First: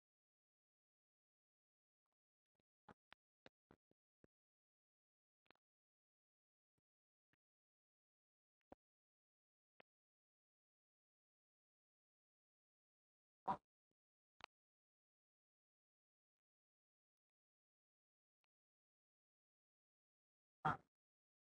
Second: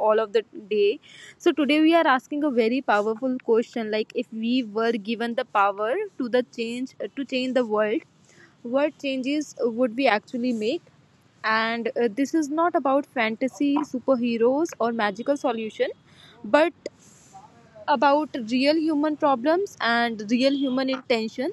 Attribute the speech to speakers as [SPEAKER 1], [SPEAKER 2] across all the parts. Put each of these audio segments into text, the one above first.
[SPEAKER 1] all of the day. So today we are asking a very powerful question like if we were given the power to the change to change the world, what changes would we actually make? And this is not about fantasy superheroes or magical solution but about real human problems and real human intention.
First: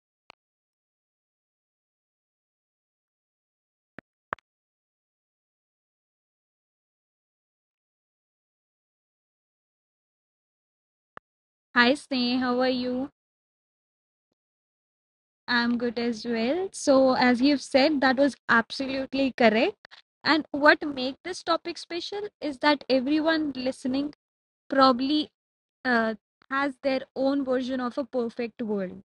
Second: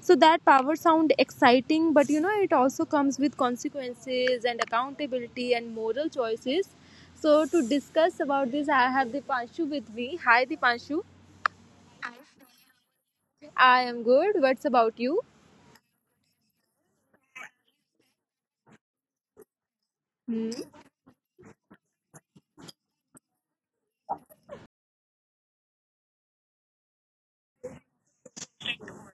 [SPEAKER 1] So that power sound exciting, but it also comes with consequences and accountability and moral choices. So to discuss about this, I have Dipanshu with me. Hi, Dipanshu.
[SPEAKER 2] Hi, Sneh. How are you?
[SPEAKER 1] I am good, what's about you?
[SPEAKER 2] I'm good as well. So, as you've said, that was absolutely correct. And
[SPEAKER 1] Hmm.
[SPEAKER 2] what make this topic special is that everyone listening probably uh, has their own version of a perfect world.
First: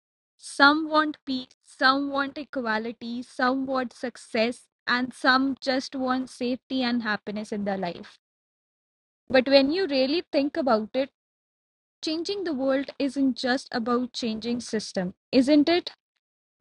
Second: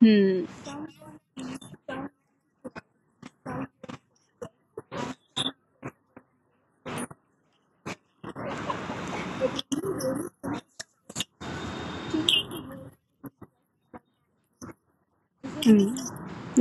[SPEAKER 1] Hmm.
[SPEAKER 2] Some want peace, some want equality, some want success, and some just want safety and happiness in their life. But when you really think about it, changing the world isn't just about changing system isn't it.
[SPEAKER 1] Hmm.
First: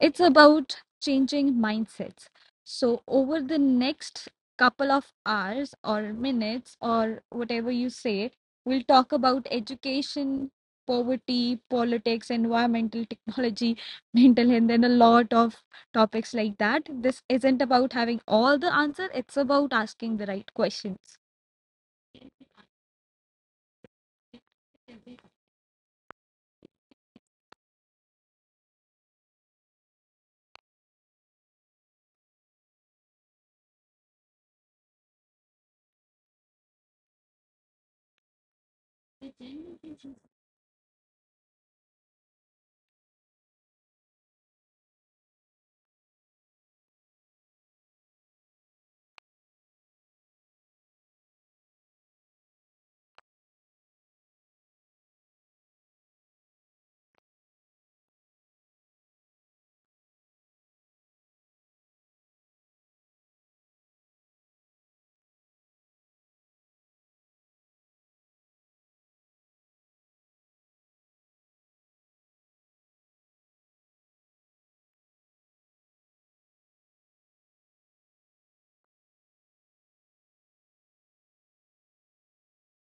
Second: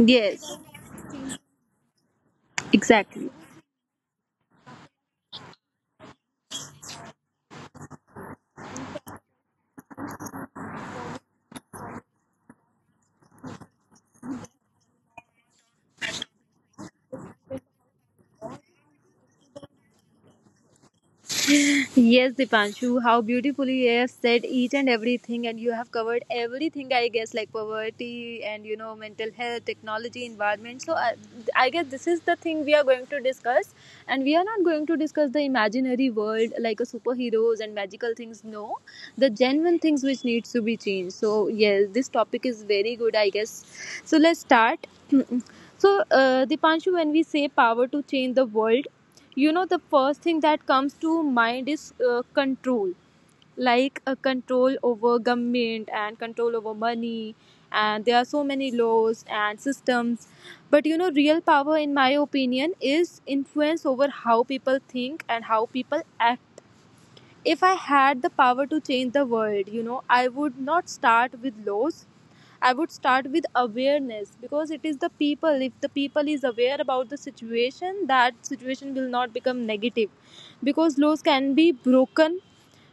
[SPEAKER 2] It's about changing mindsets. So
[SPEAKER 1] Exactly.
[SPEAKER 2] over the next couple of hours or minutes or whatever you say, we'll talk about education, poverty, politics, environmental, technology, mental health, and a lot of topics like that. This isn't about having all the answer, it's about asking the right questions.
[SPEAKER 1] Yes, Dipanshu, how beautifully you have said each and everything, and you have covered everything, I guess, like poverty and mental health, technology, environment. So, I guess this is the thing we are going to discuss, and we are not going to discuss the imaginary world like a superheroes and magical things. No, the genuine things which needs to be changed. So, yes, this topic is very good, I guess. So, let's start. So, Dipanshu, when we say power to change the world, the first thing that comes to mind is control, like a control over government and control over money, and there are so many laws and systems. But real power in my opinion is influence over how people think and how people act. If I had the power to change the world, I would not start with laws. I would start with awareness because it is the people. If the people is aware about the situation, that situation will not become negative. Because laws can be broken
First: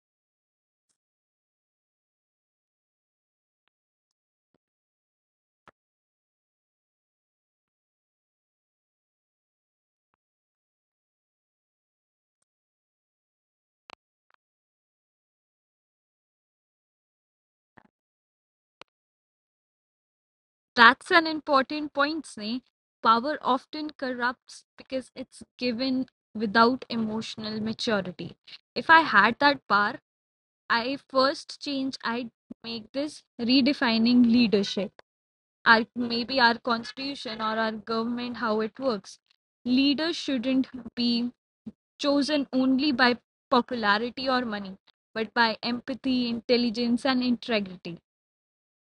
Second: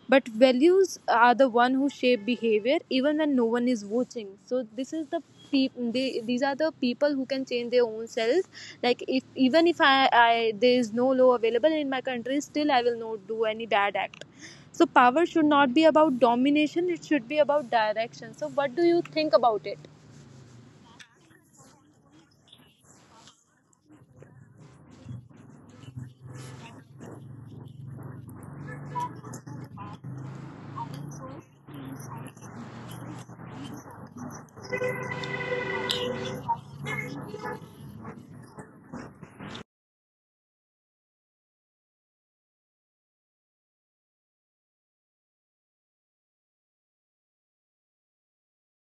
[SPEAKER 1] but values are the one who shape behavior even when no one is watching. So this is the these are the people who can change their own selves. Like if even if I, I there is no law available in my country, still I will not do any bad act. So power should not be about domination, it should be about direction. So what do you think about it?
[SPEAKER 2] That's an important point, Sneh. Power often corrupts because it's given without emotional maturity. If I had that power, I first change, I'd make this redefining leadership. Our, maybe our constitution or our government, how it works. Leaders shouldn't be chosen only by popularity or money, but by empathy, intelligence, and integrity.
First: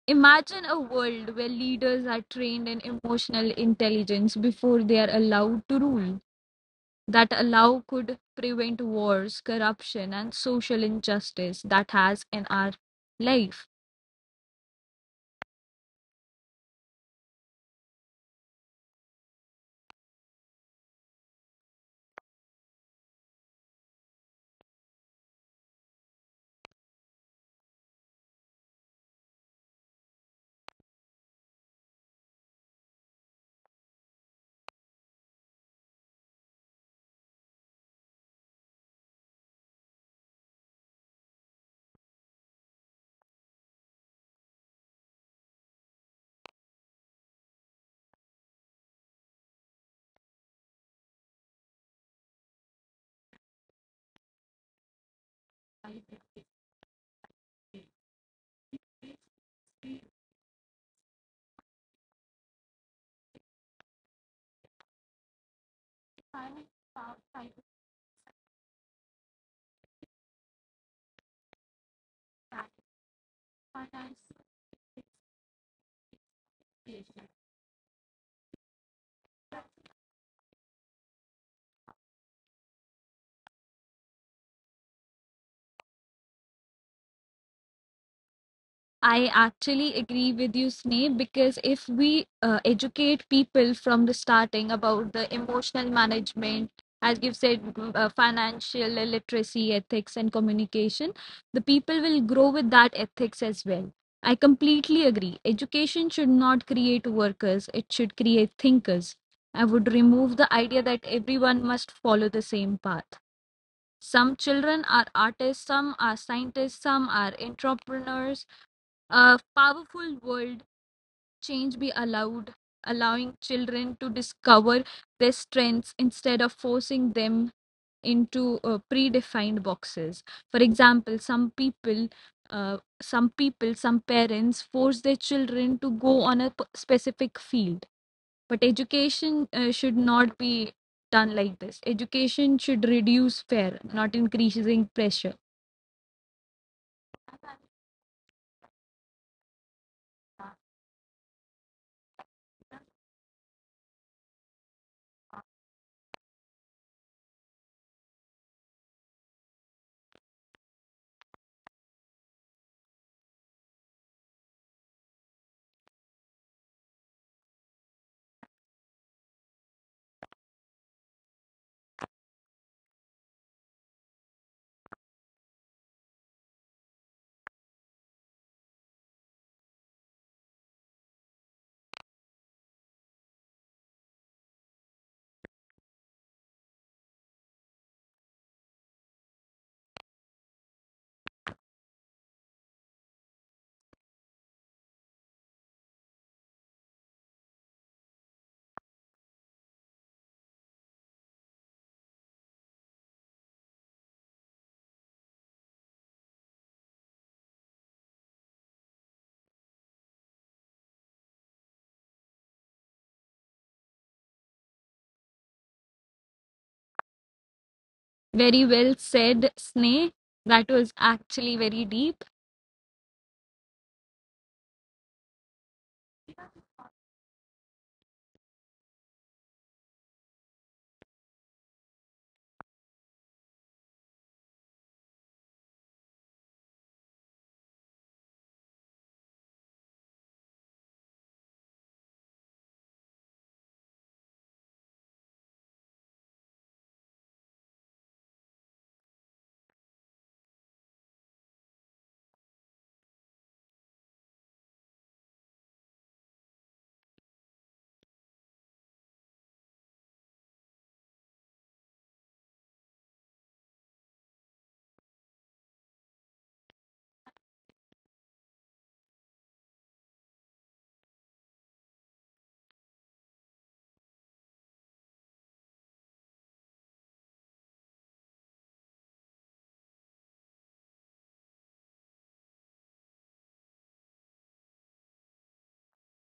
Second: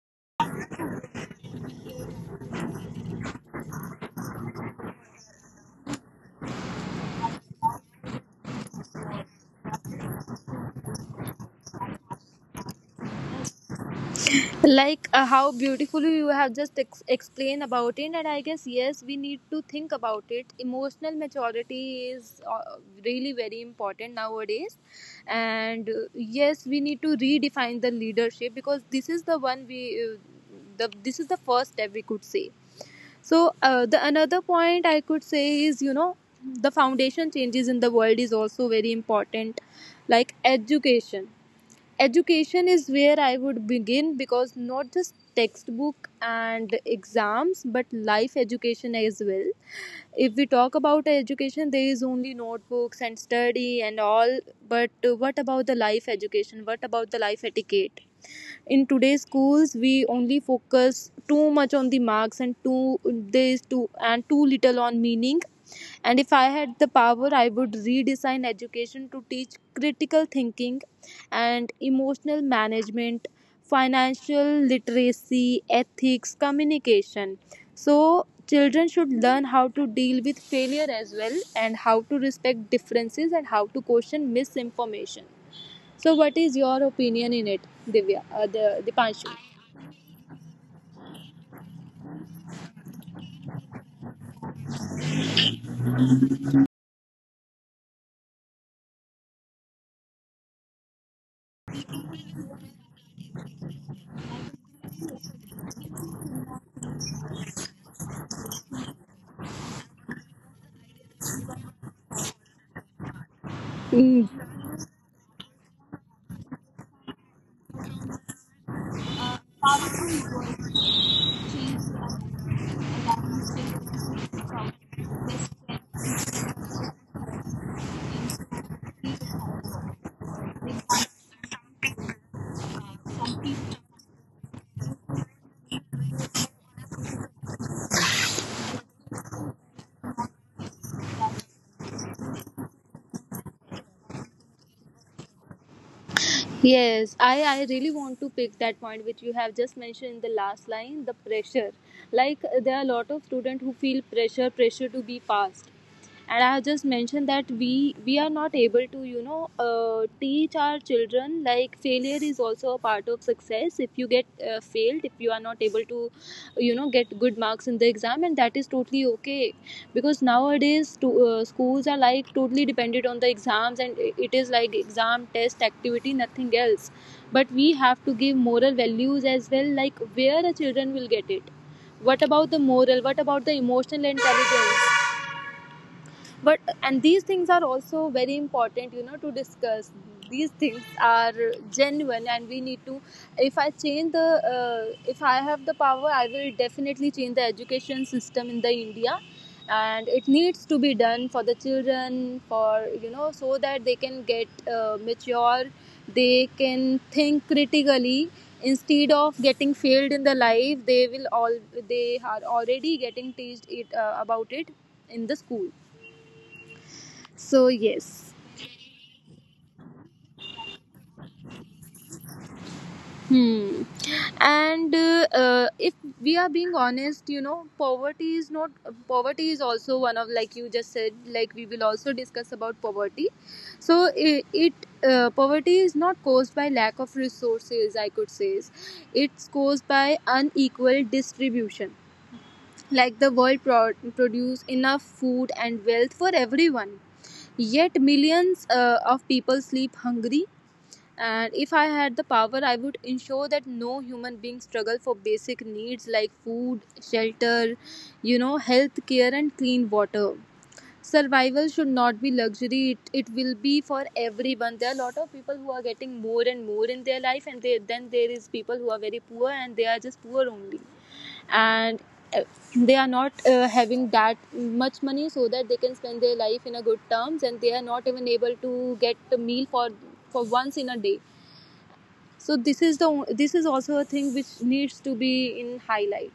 [SPEAKER 2] Imagine a world where leaders are trained in emotional intelligence before they are allowed to rule. That allow could prevent wars, corruption, and social injustice that has in our life.
[SPEAKER 1] Like how beautifully you have just explained about it, and I guess yes, we need to think about it. Emotional maturity is really very important nowadays. And yes, we need to redefine the leadership because this is the one we this is the first step we could say. So the another point I could say is, the foundation changes in the world is also very important, like education. Education is where I would begin because not just textbook and exams but life education as well. If we talk about education, there is only notebooks and study and all, but what about the life education? What about the life etiquette? In today's schools, we only focus too much on the marks and too there is too and too little on meaning. And if I had the power, I would redesign education to teach critical thinking and emotional management, financial literacy, ethics, communication. So, children should learn how to deal with failure as well, and how to respect differences, and how to question misinformation. So, what is your opinion in it, Divya, the
[SPEAKER 2] I
[SPEAKER 1] Dipanshu?
[SPEAKER 2] actually agree with you, Sneh, because if we educate people from the starting about the emotional management, as you've said, financial literacy, ethics, and communication, the people will grow with that ethics as well. I completely agree. Education should not create workers, it should create thinkers. I would remove the idea that everyone must follow the same path. Some children are artists, some are scientists, some are entrepreneurs. A powerful world change be
[SPEAKER 1] Mm.
[SPEAKER 2] allowed, allowing children to discover their strengths instead of forcing them into predefined boxes. For example, some people, some parents force their children to go on a specific field, but education should not be done like this. Education should reduce fear, not increasing pressure.
[SPEAKER 1] Yes, I really want to pick that point which you have just mentioned in the last line, the pressure. Like, there are a lot of students who feel pressure, pressure to be fast. And I have just mentioned that we are not able to, teach our children like failure is also a part of success. If you get failed, if you are not able to get good marks in the exam, and that is totally okay. Because nowadays schools are like totally dependent on the exams, and it is like exam test activity, nothing else. But we have to give moral values as well. Like where the children will get it? What about the moral? What about the emotional intelligence? But and these things are also very important, to discuss. These things are genuine and we need to, if I change the uh, if I have the power, I will definitely change the education system in the India. And it needs to be done for the children, for so that they can get mature, they can think critically instead of getting failed in the life. They will all they are already getting teased it about it in the school. So yes.
[SPEAKER 2] Very well said, Sneh. That was actually very deep.
[SPEAKER 1] Hmm. And if we are being honest, poverty is not poverty is also one of, like you just said. Like, we will also discuss about poverty. So it poverty is not caused by lack of resources, I could say. It's caused by unequal distribution. Like the world produce enough food and wealth for everyone, yet millions of people sleep hungry. And if I had the power, I would ensure that no human being struggle for basic needs like food, shelter, health care, and clean water. Survival should not be luxury. It will be for everyone. There are a lot of people who are getting more and more in their life, and then there is people who are very poor and they are just poor only. And uh, they are not having that much money so that they can spend their life in a good terms, and they are not even able to get a meal for once in a day. So this is also a thing which needs to be in highlight.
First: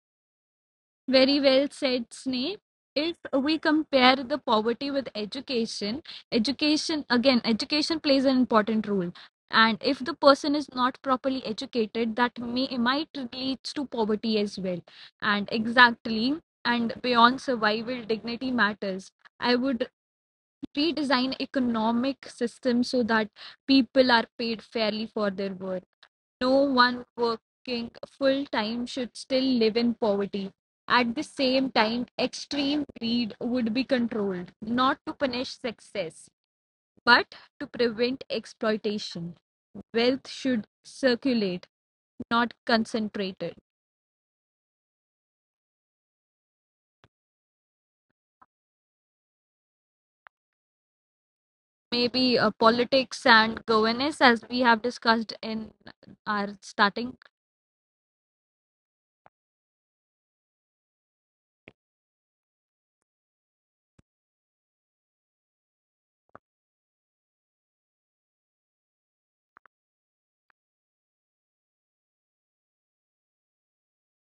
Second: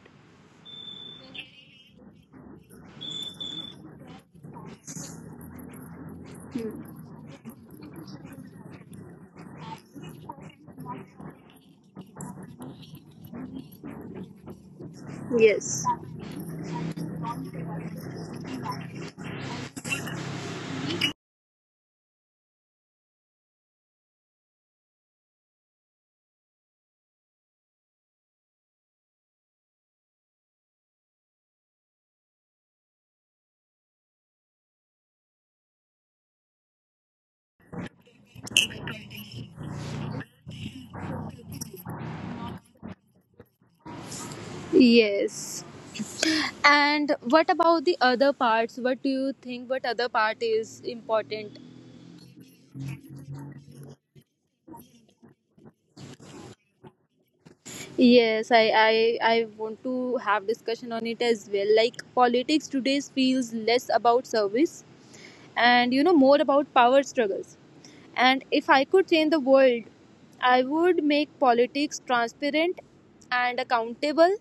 [SPEAKER 2] Very well said, Sneh. If we compare the poverty with education, education again, education plays an important role. And if the person is not properly educated, that may might leads to poverty as well. And
[SPEAKER 1] Yes.
[SPEAKER 2] exactly, and beyond survival, dignity matters. I would redesign economic system so that people are paid fairly for their work. No one working full time should still live in poverty. At the same time, extreme greed would be controlled, not to punish success, but to prevent exploitation. Wealth should circulate, not concentrated.
[SPEAKER 1] Yes, and what about the other parts? What do you think what other part is important?
[SPEAKER 2] Maybe politics and governance, as we have discussed in our starting.
[SPEAKER 1] Yes, I want to have discussion on it as well. Like politics today feels less about service and more about power struggles. And if I could change the world, I would make politics transparent and accountable.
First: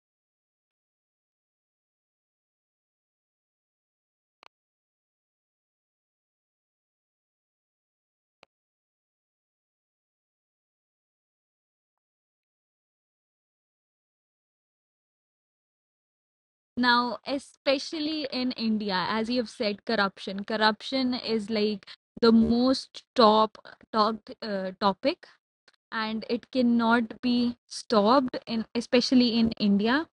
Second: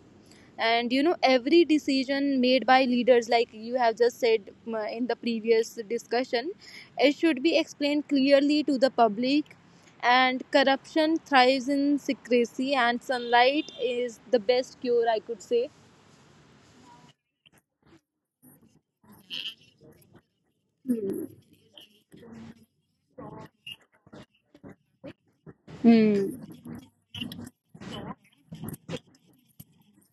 [SPEAKER 1] And every decision made by leaders, like you have just said in the previous discussion, it should be explained clearly to the public. And corruption thrives in secrecy, and sunlight is the best cure, I could say.
[SPEAKER 2] Now, especially in India, as you have said, corruption. Corruption
[SPEAKER 1] Hmm.
[SPEAKER 2] is like the most top talked topic, and it cannot be stopped in especially in India.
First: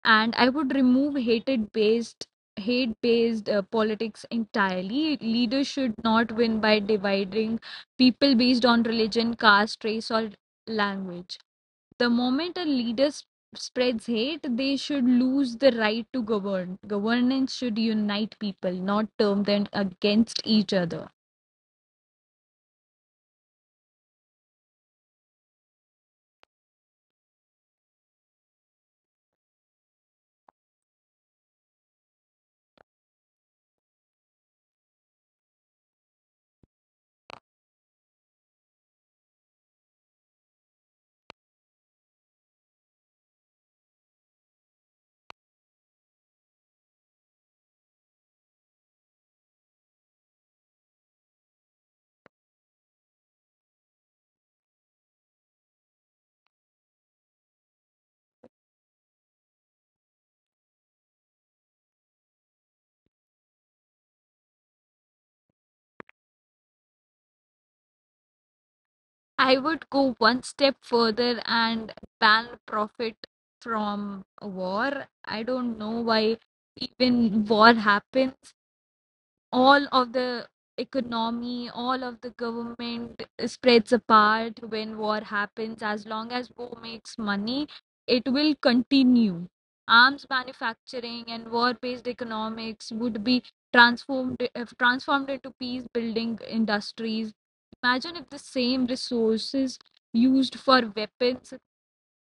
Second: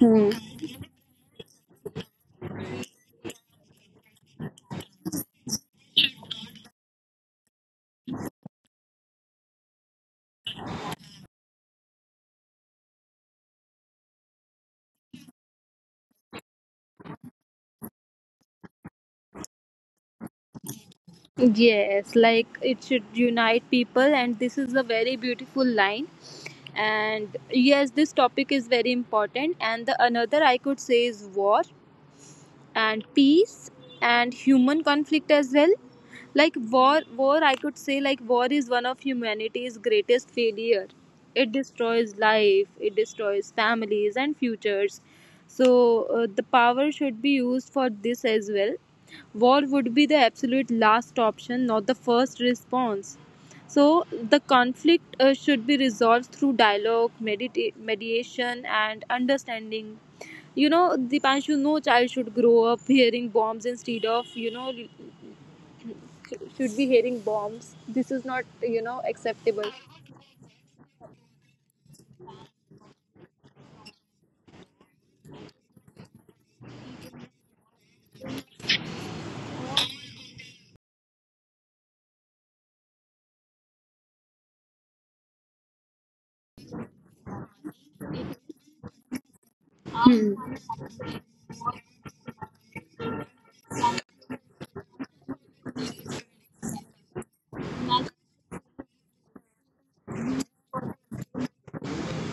[SPEAKER 1] Hmm.
[SPEAKER 2] And I would remove hate based politics entirely. Leaders should not win by dividing people based on religion, caste, race, or language. The moment a leader spreads hate, they should lose the right to govern. Governance should unite people, not turn them against each other.
[SPEAKER 1] Yes, like it should unite people, and this is a very beautiful line. And yes, this topic is very important. And the another I could say is war and peace and human conflict as well. Like war, I could say, like war is one of humanity's greatest failure. It destroys life, it destroys families and futures. So the power should be used for this as well. War would be the absolute last option, not the first response. So the conflict should be resolved through dialogue, mediation, and understanding. You know, Dipanshu, no child should grow up hearing bombs instead of, should be hearing bombs. This is not,
[SPEAKER 2] I
[SPEAKER 1] acceptable.
[SPEAKER 2] would go one step further and ban profit from war. I don't know why even war happens. All of the economy, all of the government spreads apart when war happens. As long as war makes money, it will continue. Arms manufacturing and war-based economics would be transformed if transformed into peace-building industries. Imagine if the same resources used for weapons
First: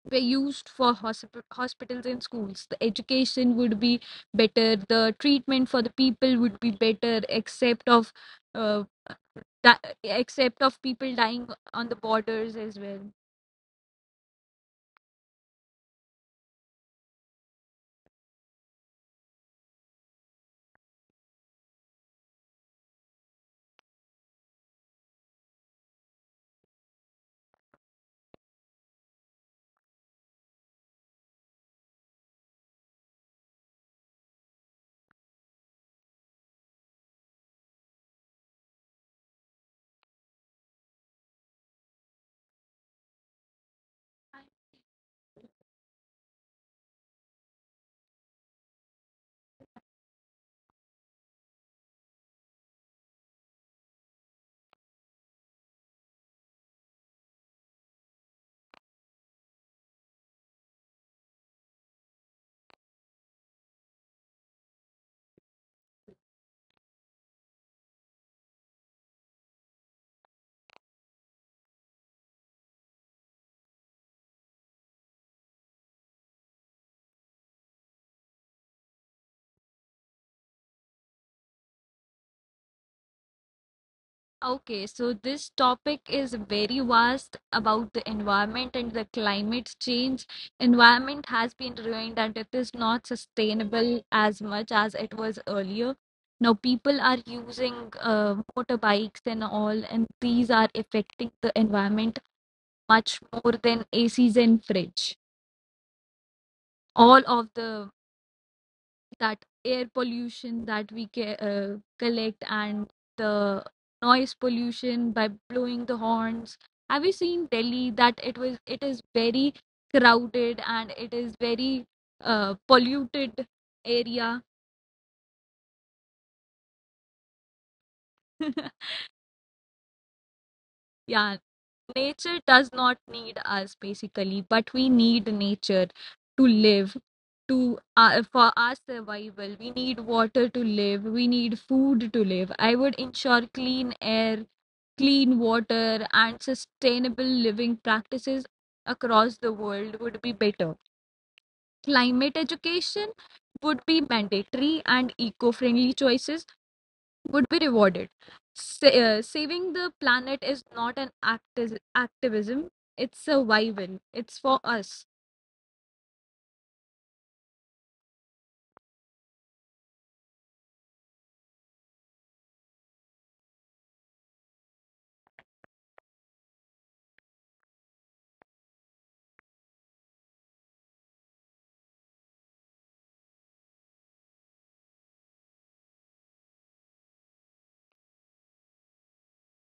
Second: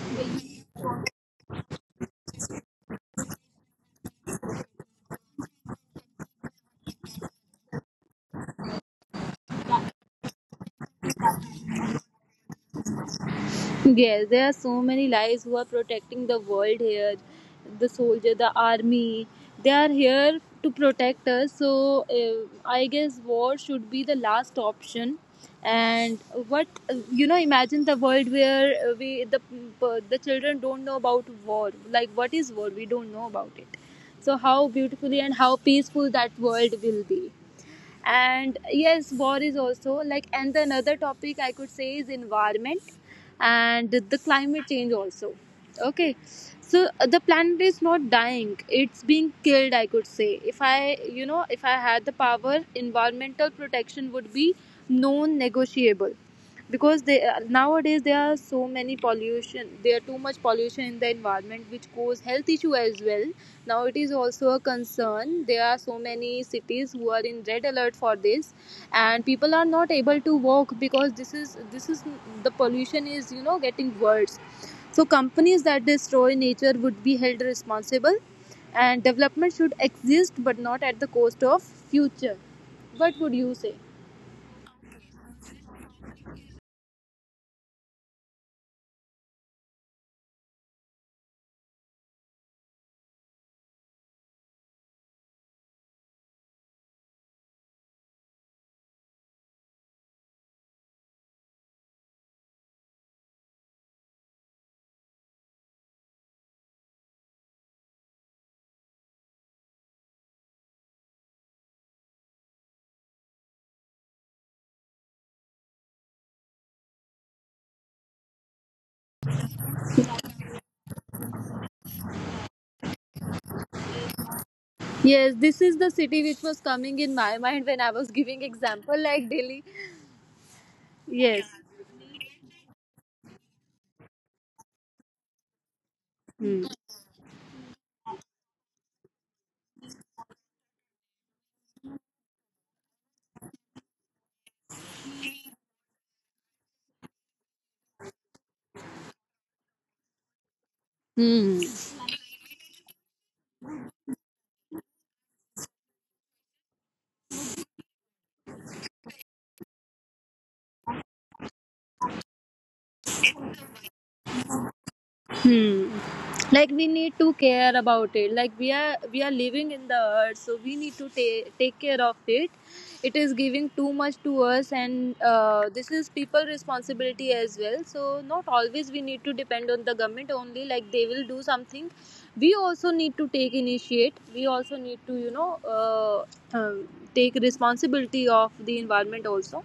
[SPEAKER 2] were used for hospitals and schools. The education would be better, the treatment for the people would be better, except of uh, di- except of people dying on the borders as well.
[SPEAKER 1] Yes, there are so many lives who are protecting the world here. The soldier, the army, they are here to protect us. So I guess war should be the last option. And what, imagine the world where we the children don't know about war. Like, what is war? We don't know about it. So how beautifully and how peaceful that world will be. And yes, war is also like, and the another topic I could say is environment and the climate change also. Okay. So the planet is not dying, it's being killed, I could say. If I you know if I had the power, environmental protection would be non negotiable. Because they nowadays there are so many pollution, there are too much pollution in the environment which cause health issue as well. Now it is also a concern. There are so many cities who are in red alert for this, and people are not able to walk because this is the pollution is, getting worse. So companies that destroy nature would be held responsible, and development should exist but not at the cost of future. What would you say?
[SPEAKER 2] Okay, so this topic is very vast about the environment and the climate change. Environment has been ruined and it is not sustainable as much as it was earlier. Now people are using motorbikes and all, and these are affecting the environment much more than ACs and fridge. All of the that air pollution that we collect, and the noise pollution by blowing the horns. Have you seen Delhi, that it was it is very crowded and it is very polluted area?
[SPEAKER 1] Yes, this is the city which was coming in my mind when I was giving example, like Delhi.
[SPEAKER 2] Yeah.
[SPEAKER 1] Yes.
[SPEAKER 2] Nature does not need us basically, but we need nature to
[SPEAKER 1] Hmm.
[SPEAKER 2] live, to for our survival. We need water to live, we need food to live. I would ensure clean air, clean water, and sustainable living practices across the world would be better.
[SPEAKER 1] Hmm.
[SPEAKER 2] Climate education would be mandatory and eco-friendly choices would be rewarded. Saving the planet is not an activism, it's survival. It's for us.
[SPEAKER 1] Hmm. Like we need to care about it. Like we are living in the earth, so we need to take care of it. It is giving too much to us, and this is people responsibility as well. So not always we need to depend on the government only. Like, they will do something, we also need to take initiate. We also need to uh, uh, take responsibility of the environment also.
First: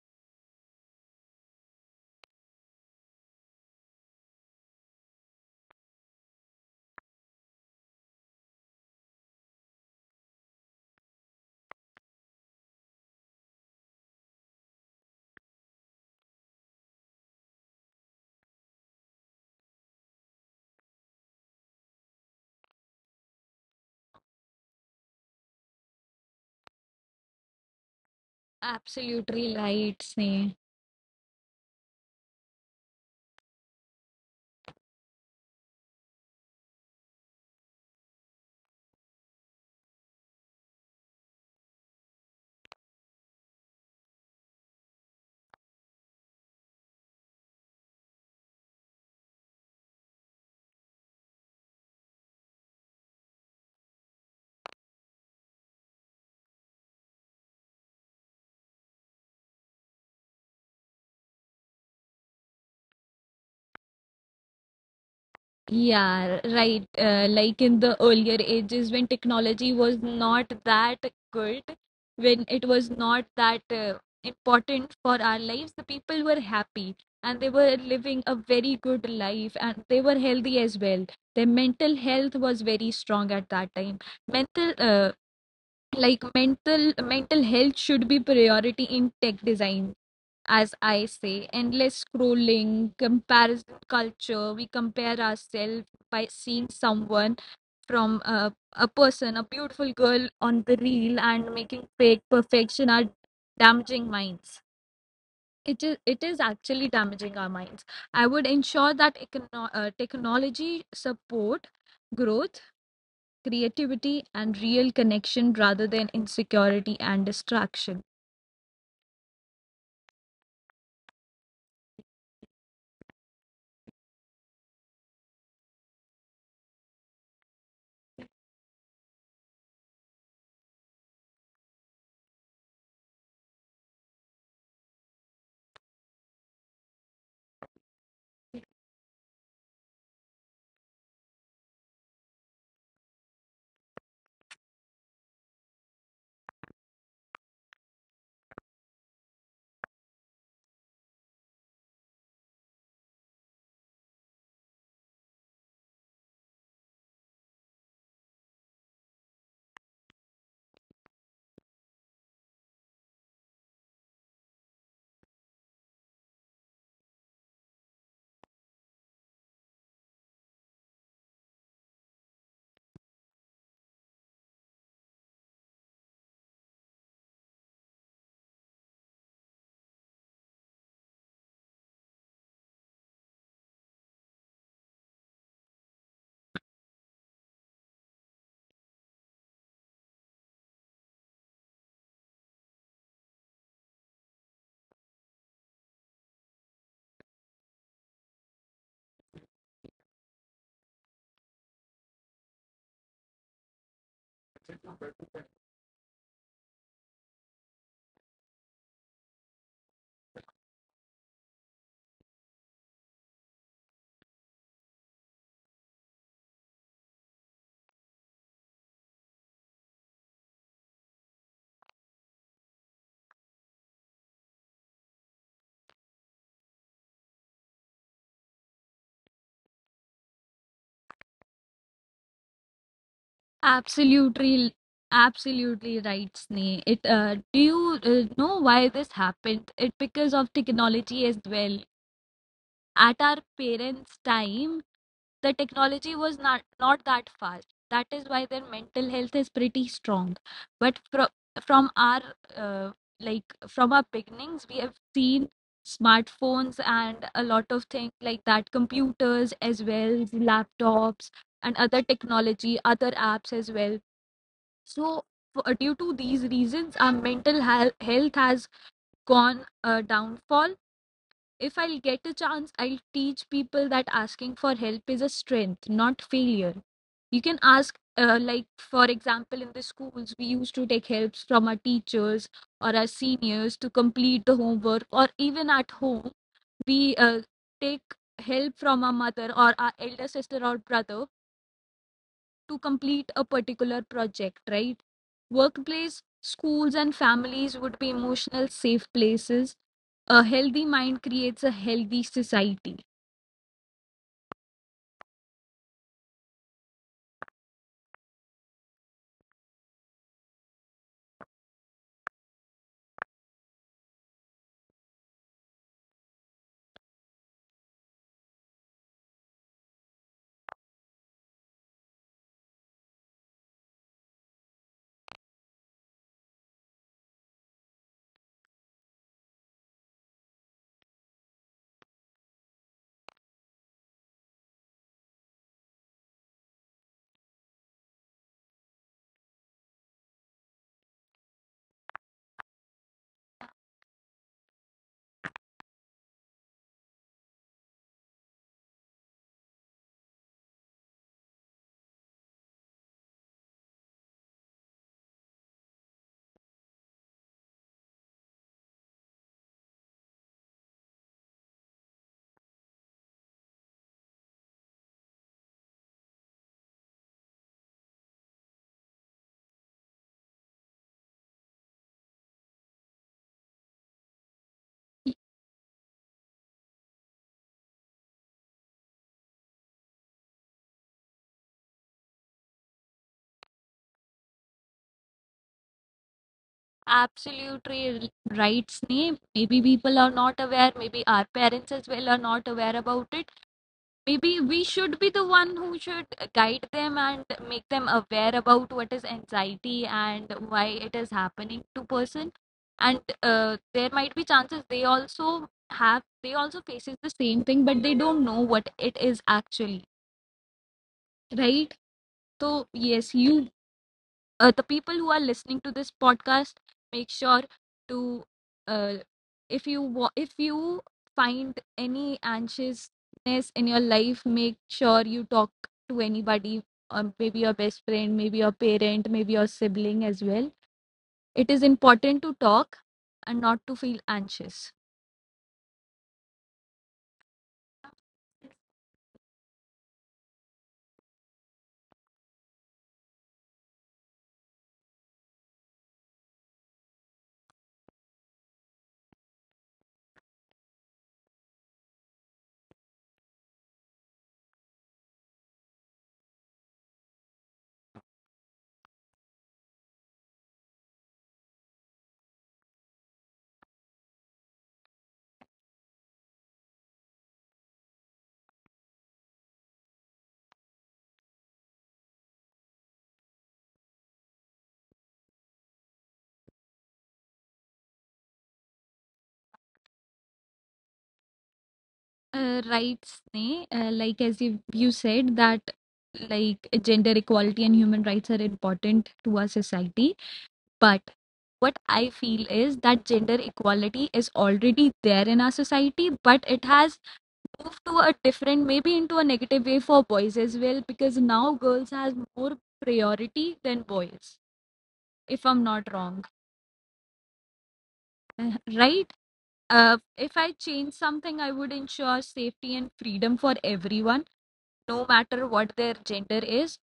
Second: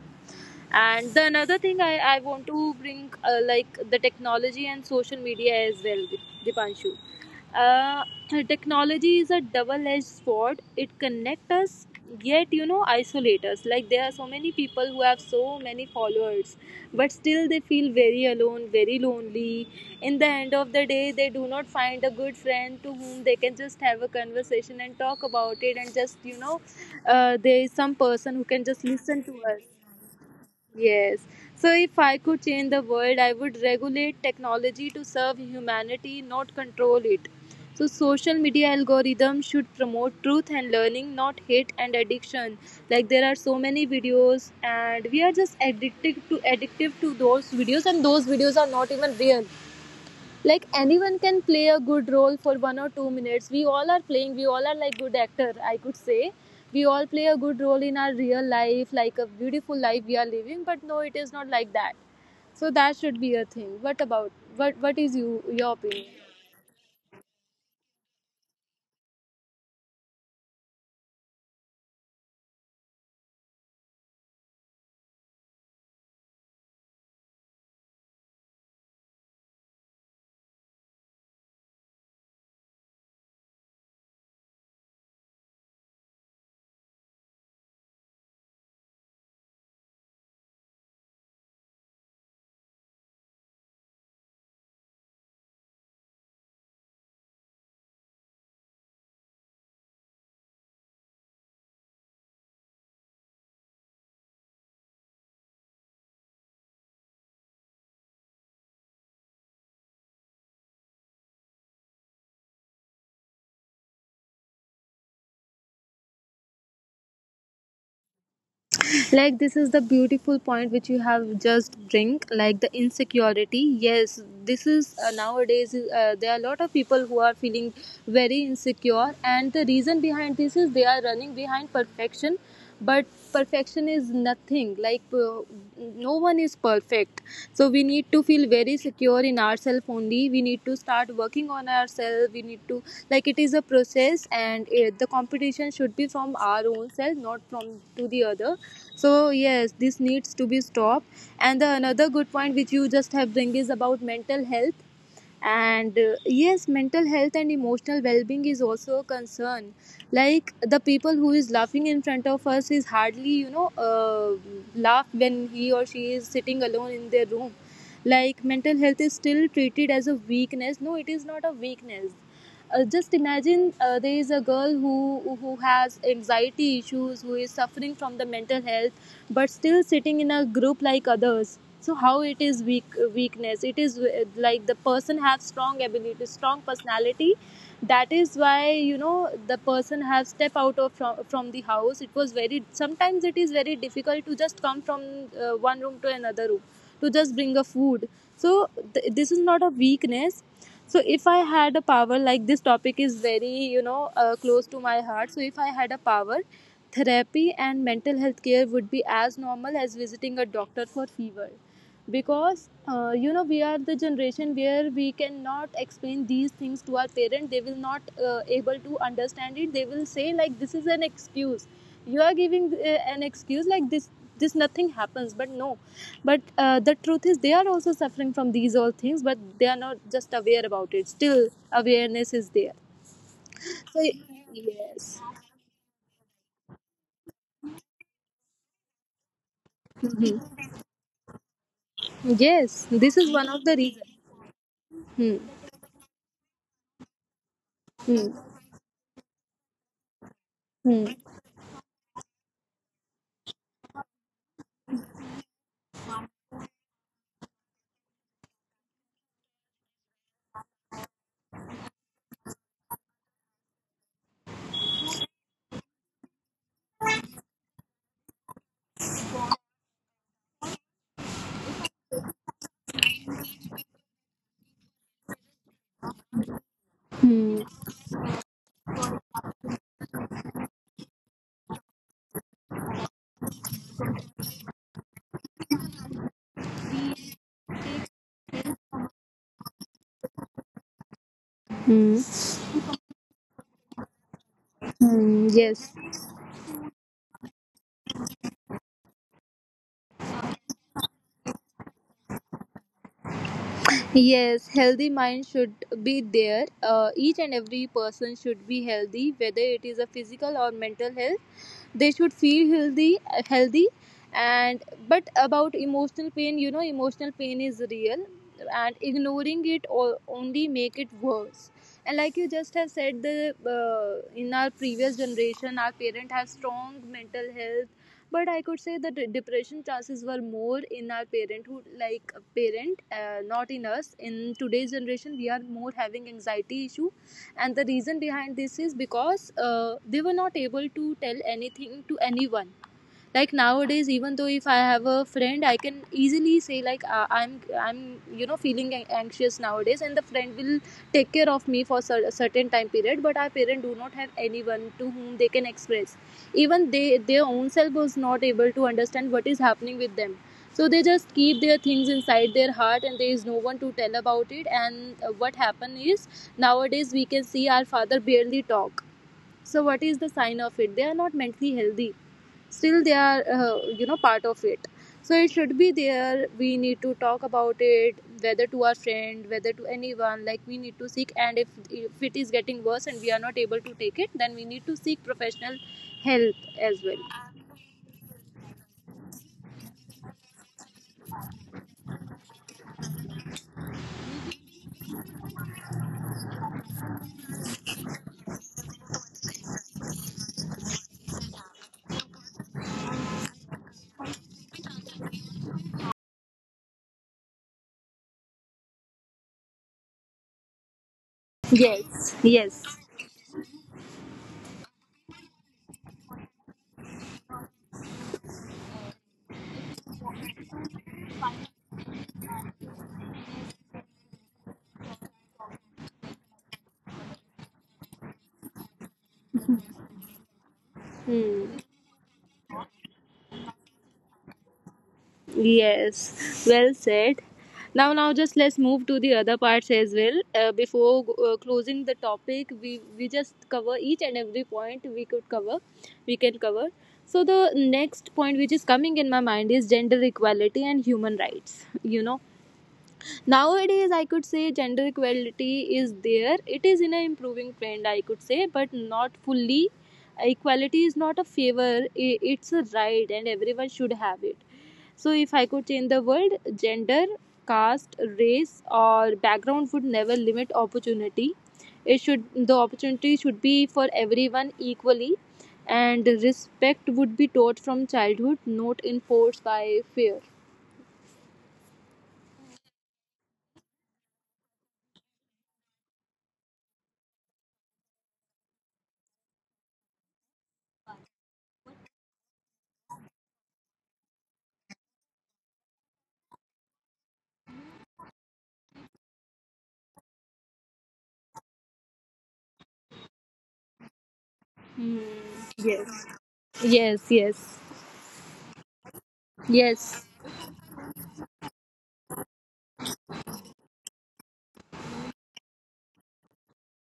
[SPEAKER 1] And the another thing I want to bring, like the technology and social media as well, Dipanshu. uh, Technology is a double-edged sword. It connects us, yet isolate us. Like, there are so many people who have so many followers, but still they feel very alone, very lonely. In the end of the day, they do not find a good friend to whom they can just have a conversation and talk about it and just there is some person who can just listen to
[SPEAKER 2] Absolutely
[SPEAKER 1] us.
[SPEAKER 2] right, Sneh.
[SPEAKER 1] Yes. So, if I could change the world, I would regulate technology to serve humanity, not control it. So, social media algorithms should promote truth and learning, not hate and addiction. Like, there are so many videos, and we are just addicted to, addictive to those videos, and those videos are not even real. Like, anyone can play a good role for 1 or 2 minutes. We all are playing, we all are like good actor, I could say. We all play a good role in our real life, like a beautiful life we are living, but no, it is not like that. So that should be a thing. What about, what is your opinion?
[SPEAKER 2] Yeah, right. Like in the earlier ages when technology was not that good, when it was not that important for our lives, the people were happy and they were living a very good life and they were healthy as well. Their mental health was very strong at that time. Mental uh, like mental mental health should be priority in tech design. As I say, endless scrolling, comparison culture, we compare ourselves by seeing someone from a person, a beautiful girl on the reel, and making fake perfection are damaging minds. It is, it is actually damaging our minds. I would ensure that technology support growth, creativity, and real connection rather than insecurity and distraction.
[SPEAKER 1] Like, this is the beautiful point which you have just bring, like the insecurity. Yes, this is, nowadays, there are a lot of people who are feeling very insecure, and the reason behind this is they are running behind perfection. But perfection is nothing. Like, no one is perfect perfect. So we need to feel very secure in ourselves only. We need to start working on ourselves. We need to, like, it is a process, and the competition should be from our own self, not from to the other. So yes, this needs to be stopped. And the another good point which you just have bring is about mental health. And yes, mental health and emotional well-being is also a concern. Like, the people who is laughing in front of us is hardly, laugh when he or she is sitting alone in their room. Like, mental health is still treated as a weakness. No, it is not a weakness. Just imagine, there is a girl who has anxiety issues, who is suffering from the mental health, but still sitting in a group like others. So how it is weak, weakness, it is, like, the person have strong ability, strong personality. That is why the person have step out of from the house. It was very, sometimes it is very difficult to just come from one room to another room, to just bring a food. So this is not a weakness. So if I had a power, like, this topic is very, close to my heart, so if I had a power, therapy and mental health care would be as normal as visiting a doctor for fever, because, you know, we are the generation where we cannot explain these things to our parent. They will not able to understand it. They will say, like, this is an excuse, you are giving, an excuse like this nothing happens. But no, but, the truth is they are also suffering from these all things, but they are not just aware about it. Still awareness is there. So
[SPEAKER 2] Absolutely,
[SPEAKER 1] yes.
[SPEAKER 2] absolutely right, Sneh. It do you know why this happened? It because
[SPEAKER 1] Mhm.
[SPEAKER 2] of technology as well.
[SPEAKER 1] Yes, this
[SPEAKER 2] At
[SPEAKER 1] is
[SPEAKER 2] our
[SPEAKER 1] one of the reasons.
[SPEAKER 2] parents' time,
[SPEAKER 1] Hmm.
[SPEAKER 2] the technology was not, not that fast. That is
[SPEAKER 1] Hmm.
[SPEAKER 2] why their mental health is pretty strong. But
[SPEAKER 1] Hmm.
[SPEAKER 2] from our uh, like from our beginnings, we have seen smartphones and a lot of things like that, computers as well, laptops and other technology, other apps as well. So for, due to these reasons, our health has gone downfall. If I'll get a chance, I'll teach people that asking for help is a strength, not failure. You can
[SPEAKER 1] Hmm.
[SPEAKER 2] ask, like, for example, in the schools, we used to take helps from our teachers or our seniors to complete the homework, or even at home, we take help from our mother or our elder sister or brother
[SPEAKER 1] Hmm.
[SPEAKER 2] to complete a particular project, right?
[SPEAKER 1] Hmm. Yes.
[SPEAKER 2] Workplace, schools, and families would be emotional safe places. A healthy mind creates a healthy society.
[SPEAKER 1] Yes, healthy mind should be there. Each and every person should be healthy, whether it is a physical or mental health. They should feel healthy, healthy, and but about emotional pain, you know, emotional pain is real, and ignoring it or only make it worse. And like you just have said, the, in our previous generation, our parent have strong mental health. But I could say that the depression chances were more in our parenthood, like, parent, not in us. In today's generation we are more having anxiety issue, and the reason behind this is because, they were not able to tell anything to anyone. Like, nowadays, even though if I have a friend, I can easily say, like, I'm i'm feeling anxious nowadays, and the friend will take care of me for certain time period. But our parent do not have anyone to whom they can express. Even they their own self was not able to understand what is happening with them. So they just keep their things inside their heart, and there is no one to tell about it. And, what happen is nowadays we can see our father barely talk. So what is the sign of it? They are not mentally healthy. Still they are, you know, part of it. So it should be there. We need to talk about it, whether to our friend, whether to anyone. Like, we need to seek, and if it is getting worse and we are not able to take it, then we need to seek professional help as well.
[SPEAKER 2] Absolutely right, Sneh. Maybe people are not aware, maybe our parents as well are not aware about it. Maybe we should be the one who should guide them and make them aware about what is anxiety and why it is happening to person. And there might be chances they also have, they also faces the same thing, but they don't know what it is actually, right?
[SPEAKER 1] Yes, yes.
[SPEAKER 2] So yes, you, the people who are listening to this podcast, make sure to uh, if you if you find any anxiousness in your life, make sure you talk to anybody. Maybe your best friend, maybe your parent, maybe your sibling as well.
[SPEAKER 1] Hmm.
[SPEAKER 2] It is important to talk and not to feel anxious.
[SPEAKER 1] Yes, well said. Now, just let's move to the other parts as well. Before, closing the topic, we just cover each and every point we could cover, we can cover. So the next point which is coming in my mind is gender equality and human rights. You know, nowadays I could say gender equality is there, it is in an improving trend, I could say, but not fully. Equality is not a favor. It's a right, and everyone should have it. So if I could change the word, gender, caste, race or background would never limit opportunity. It should, the opportunity should be for everyone equally. And respect would be taught from childhood, not enforced by fear.
[SPEAKER 2] Right Sneh, like as you, you said that like gender equality and human rights are important to our society, but what I feel is that gender equality is already there in our society, but it has moved to a different, maybe into a negative way for boys as well, because now girls have more priority than boys,
[SPEAKER 1] Hmm.
[SPEAKER 2] if I'm not
[SPEAKER 1] Yes,
[SPEAKER 2] wrong,
[SPEAKER 1] yes, yes.
[SPEAKER 2] right?
[SPEAKER 1] Yes,
[SPEAKER 2] If I change something, I would ensure safety and freedom for everyone, no matter what their gender is.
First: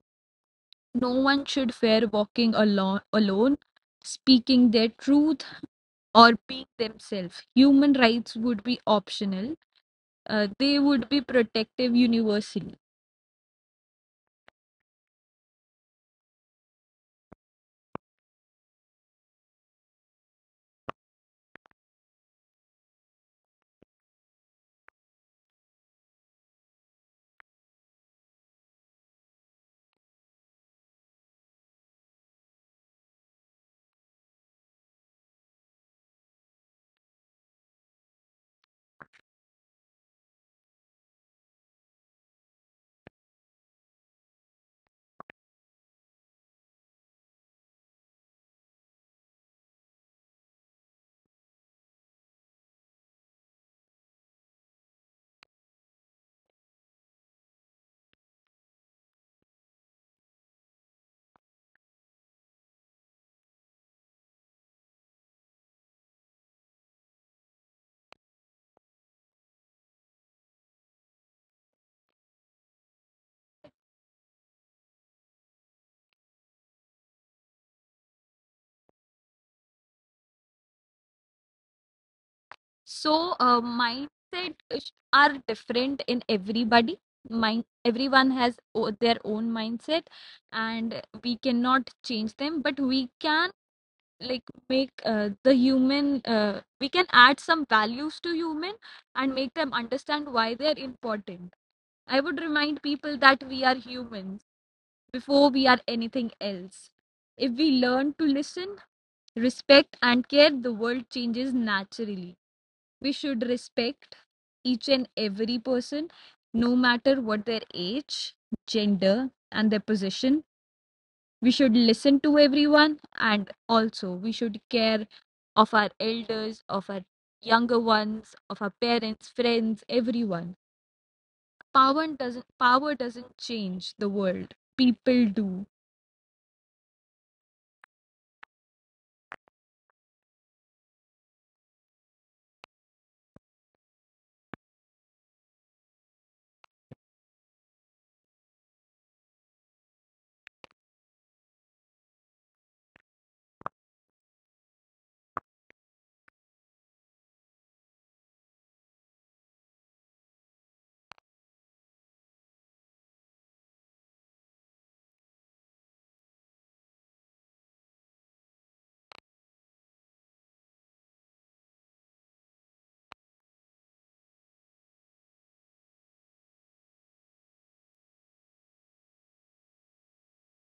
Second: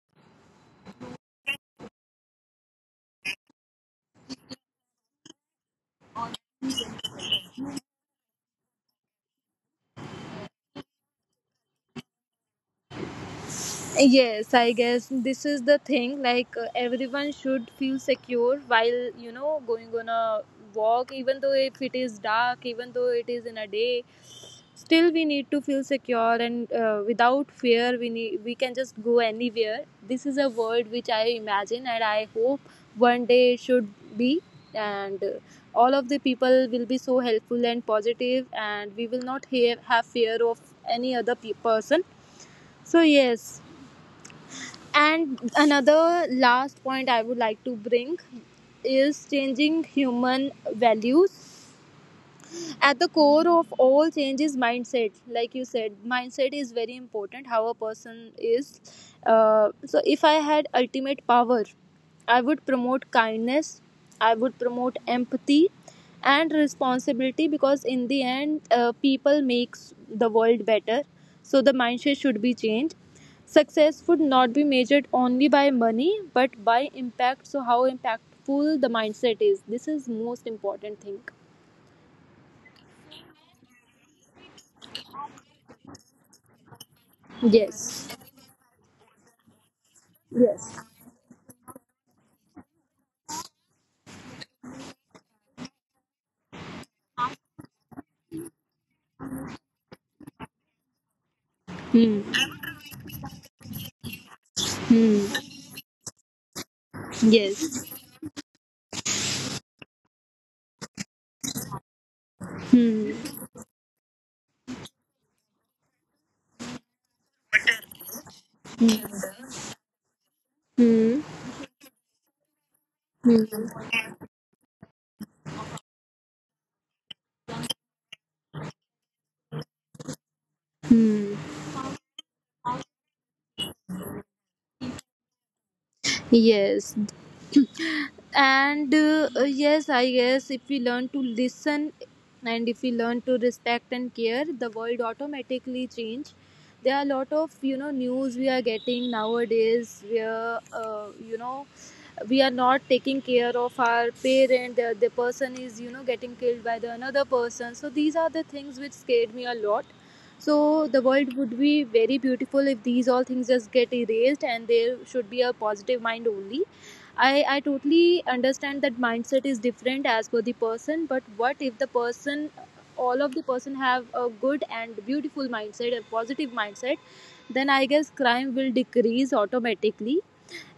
[SPEAKER 2] No one should fear walking alone, speaking their truth or being themselves. Human rights would be optional, they would be protective universally.
[SPEAKER 1] yes, I guess this is the thing. Like, everyone should feel secure while, you know, going on a walk, even though if it is dark, even though it is in a day, still we need to feel secure and, without fear, we can just go anywhere. This is a world which I imagine, and I hope one day it should be. And, all of the people will be so helpful and positive, and we will not have fear of any other person. So, yes. And another last point I would like to bring is changing human values. At the core of all change is mindset. Like you said, mindset is very important, how a person is. So if I had ultimate power, I would promote kindness, I would promote empathy, and responsibility. Because in the end, people makes the world better. So the mindset should be changed. Success would not be measured only by money, but by impact. So how impactful the mindset is, this is most important thing.
[SPEAKER 2] So, mindset are different in everybody. Mind,
[SPEAKER 1] Yes.
[SPEAKER 2] everyone has their own mindset,
[SPEAKER 1] Yes.
[SPEAKER 2] and we cannot change them, but we can like make the human we can add some values to human and make them understand why they're important. I
[SPEAKER 1] Hmm.
[SPEAKER 2] would remind people that we are human
[SPEAKER 1] Hmm.
[SPEAKER 2] before we are anything else. If we
[SPEAKER 1] Yes.
[SPEAKER 2] learn to listen, respect, and care, the world changes naturally.
[SPEAKER 1] Hmm.
[SPEAKER 2] We should respect each and every person, no matter what their age,
[SPEAKER 1] Hmm.
[SPEAKER 2] gender, and their position.
[SPEAKER 1] Hmm.
[SPEAKER 2] We should listen to everyone, and
[SPEAKER 1] Hmm.
[SPEAKER 2] also we should care of our elders, of our younger ones, of our parents, friends, everyone.
[SPEAKER 1] Hmm.
[SPEAKER 2] Power doesn't change the world. People do.
[SPEAKER 1] Yes. And, yes, I guess if we learn to listen, and if we learn to respect and care, the world automatically change. There are a lot of, you know, news we are getting nowadays where, you know, we are not taking care of our parent. The person is, you know, getting killed by the another person. So these are the things which scared me a lot. So the world would be very beautiful if these all things just get erased, and there should be a positive mind only. I totally understand that mindset is different as per the person. But what if the person, all of the person have a good and beautiful mindset, a positive mindset, then I guess crime will decrease automatically.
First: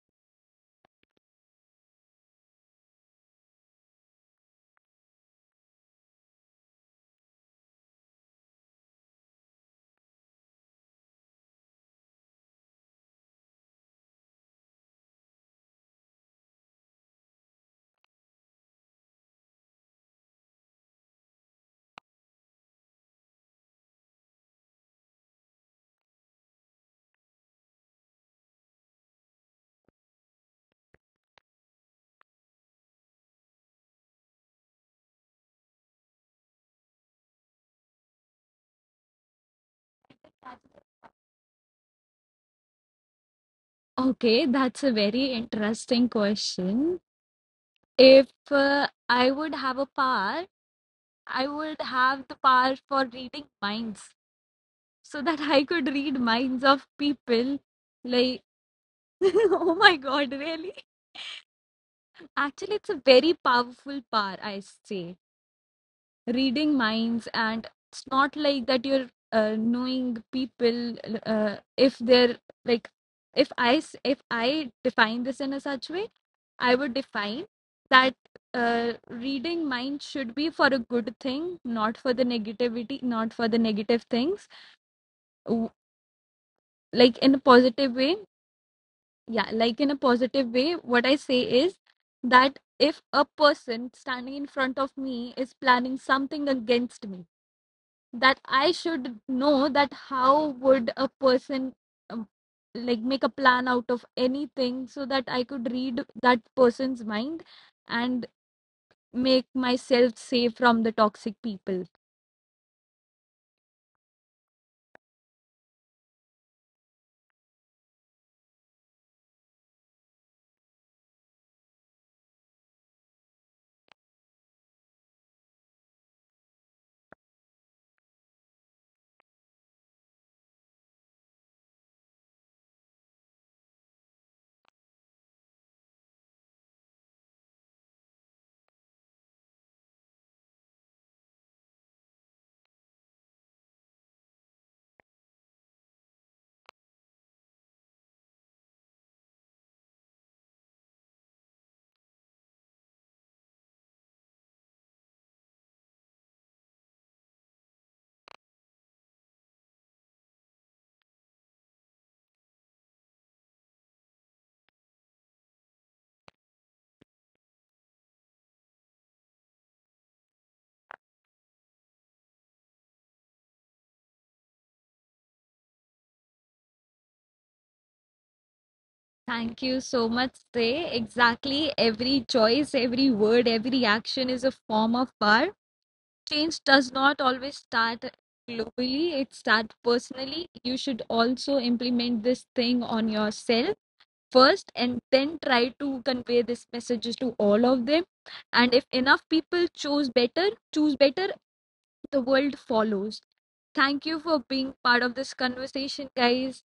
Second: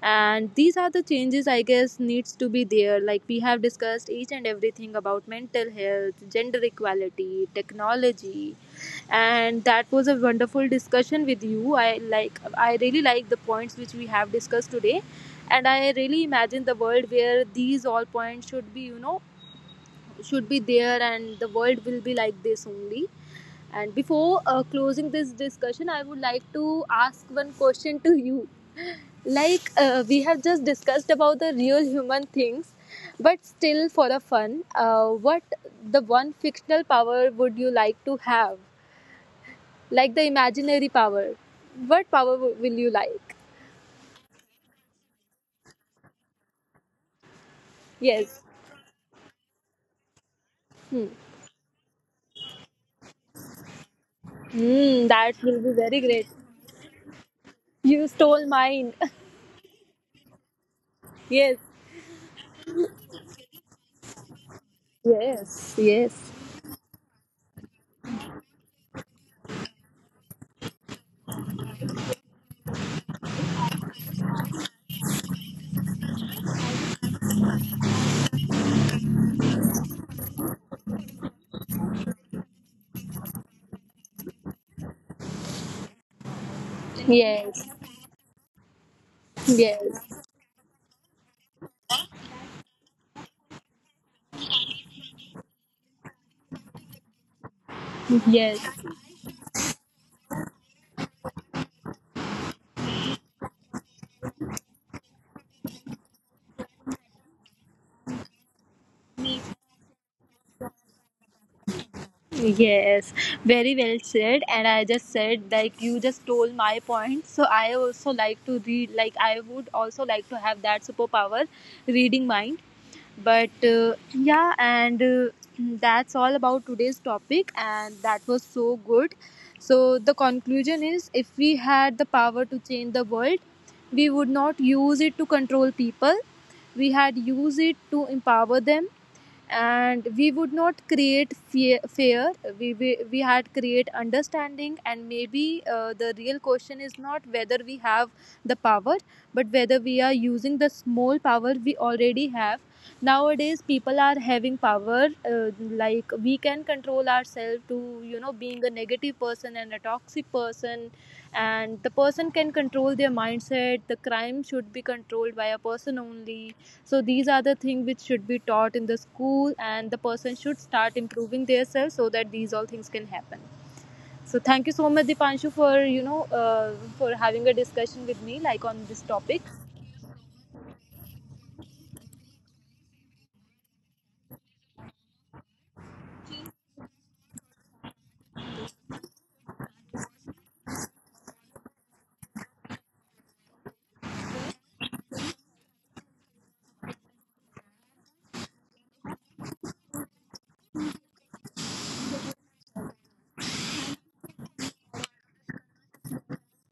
[SPEAKER 1] And these are the changes, I guess, needs to be there. Like, we have discussed each and everything about mental health, gender equality, technology. And that was a wonderful discussion with you. I really like the points which we have discussed today, and I really imagine the world where these all points should be, you know, should be there, and the world will be like this only. And before, closing this discussion, I would like to ask one question to you. Like, we have just discussed about the real human things, but still for the fun, what, the one fictional power would you like to have? Like the imaginary power. What power will you like?
[SPEAKER 2] Okay, that's a very interesting question. If
[SPEAKER 1] Yes.
[SPEAKER 2] I would have a power,
[SPEAKER 1] Hmm.
[SPEAKER 2] I would have the power for reading minds
[SPEAKER 1] Hmm,
[SPEAKER 2] so
[SPEAKER 1] that
[SPEAKER 2] that
[SPEAKER 1] will
[SPEAKER 2] I
[SPEAKER 1] be
[SPEAKER 2] could
[SPEAKER 1] very
[SPEAKER 2] read
[SPEAKER 1] great.
[SPEAKER 2] minds of people.
[SPEAKER 1] You stole
[SPEAKER 2] Like,
[SPEAKER 1] mine.
[SPEAKER 2] oh my God, really?
[SPEAKER 1] Yes.
[SPEAKER 2] Actually, it's a very powerful power, I say.
[SPEAKER 1] Yes. Yes.
[SPEAKER 2] Reading minds, and it's not like that you're knowing people, if they're, like, if I define this in a such way, I would define that reading mind should be for a good thing, not for the negativity, not for the negative things. Like in a
[SPEAKER 1] Yes.
[SPEAKER 2] positive way, yeah, like in a
[SPEAKER 1] Yes.
[SPEAKER 2] positive way, what I say is that if a person standing in front of me is planning something against me, that I should know that how would a person um, like make a plan out of anything so that I could read that person's mind and
[SPEAKER 1] Yes.
[SPEAKER 2] make myself safe from the toxic people.
[SPEAKER 1] Yes, very well said. And I just said, like, you just told my point. So I also like to read. Like, I would also like to have that superpower, reading mind. But, yeah, and, that's all about today's topic. And that was so good. So the conclusion is, if we had the power to change the world, we would not use it to control people. We had used it to empower them, and we would not create fear. We we had create understanding. And maybe, the real question is not whether we have the power, but whether we are using the small power we already have. Nowadays people are having power, like, we can control ourselves to, you know, being a negative person and a toxic person. And the person can control their mindset. The crime should be controlled by a person only. So these are the things which should be taught in the school, and the person should start improving themselves so that these all things can happen. So thank you so much, Dipanshu, for, you know, for having a discussion with me, like, on this topic.
[SPEAKER 2] Thank you so much, Say. Exactly. Every choice, every word, every action is a form of power. Change does not always start globally, it starts personally. You should also implement this thing on yourself first and then try to convey this messages to all of them. And if enough people choose better, the world follows. Thank you for being part of this conversation, guys.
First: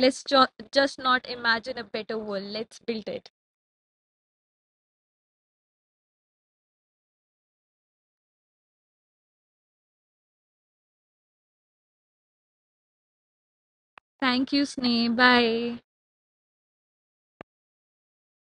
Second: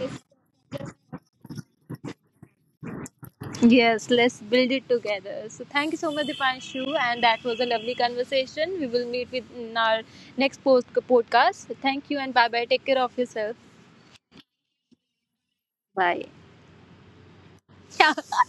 [SPEAKER 1] Yes.
[SPEAKER 2] just not imagine a better world. Let's build it.
[SPEAKER 1] Yes, let's build it together. So thank you so much, Dipanshu, and that was a lovely conversation. We will meet with in our next post podcast. Thank you, and bye bye, take care of yourself.
[SPEAKER 2] Thank you, Sneh. Bye.
[SPEAKER 1] Bye. Yeah.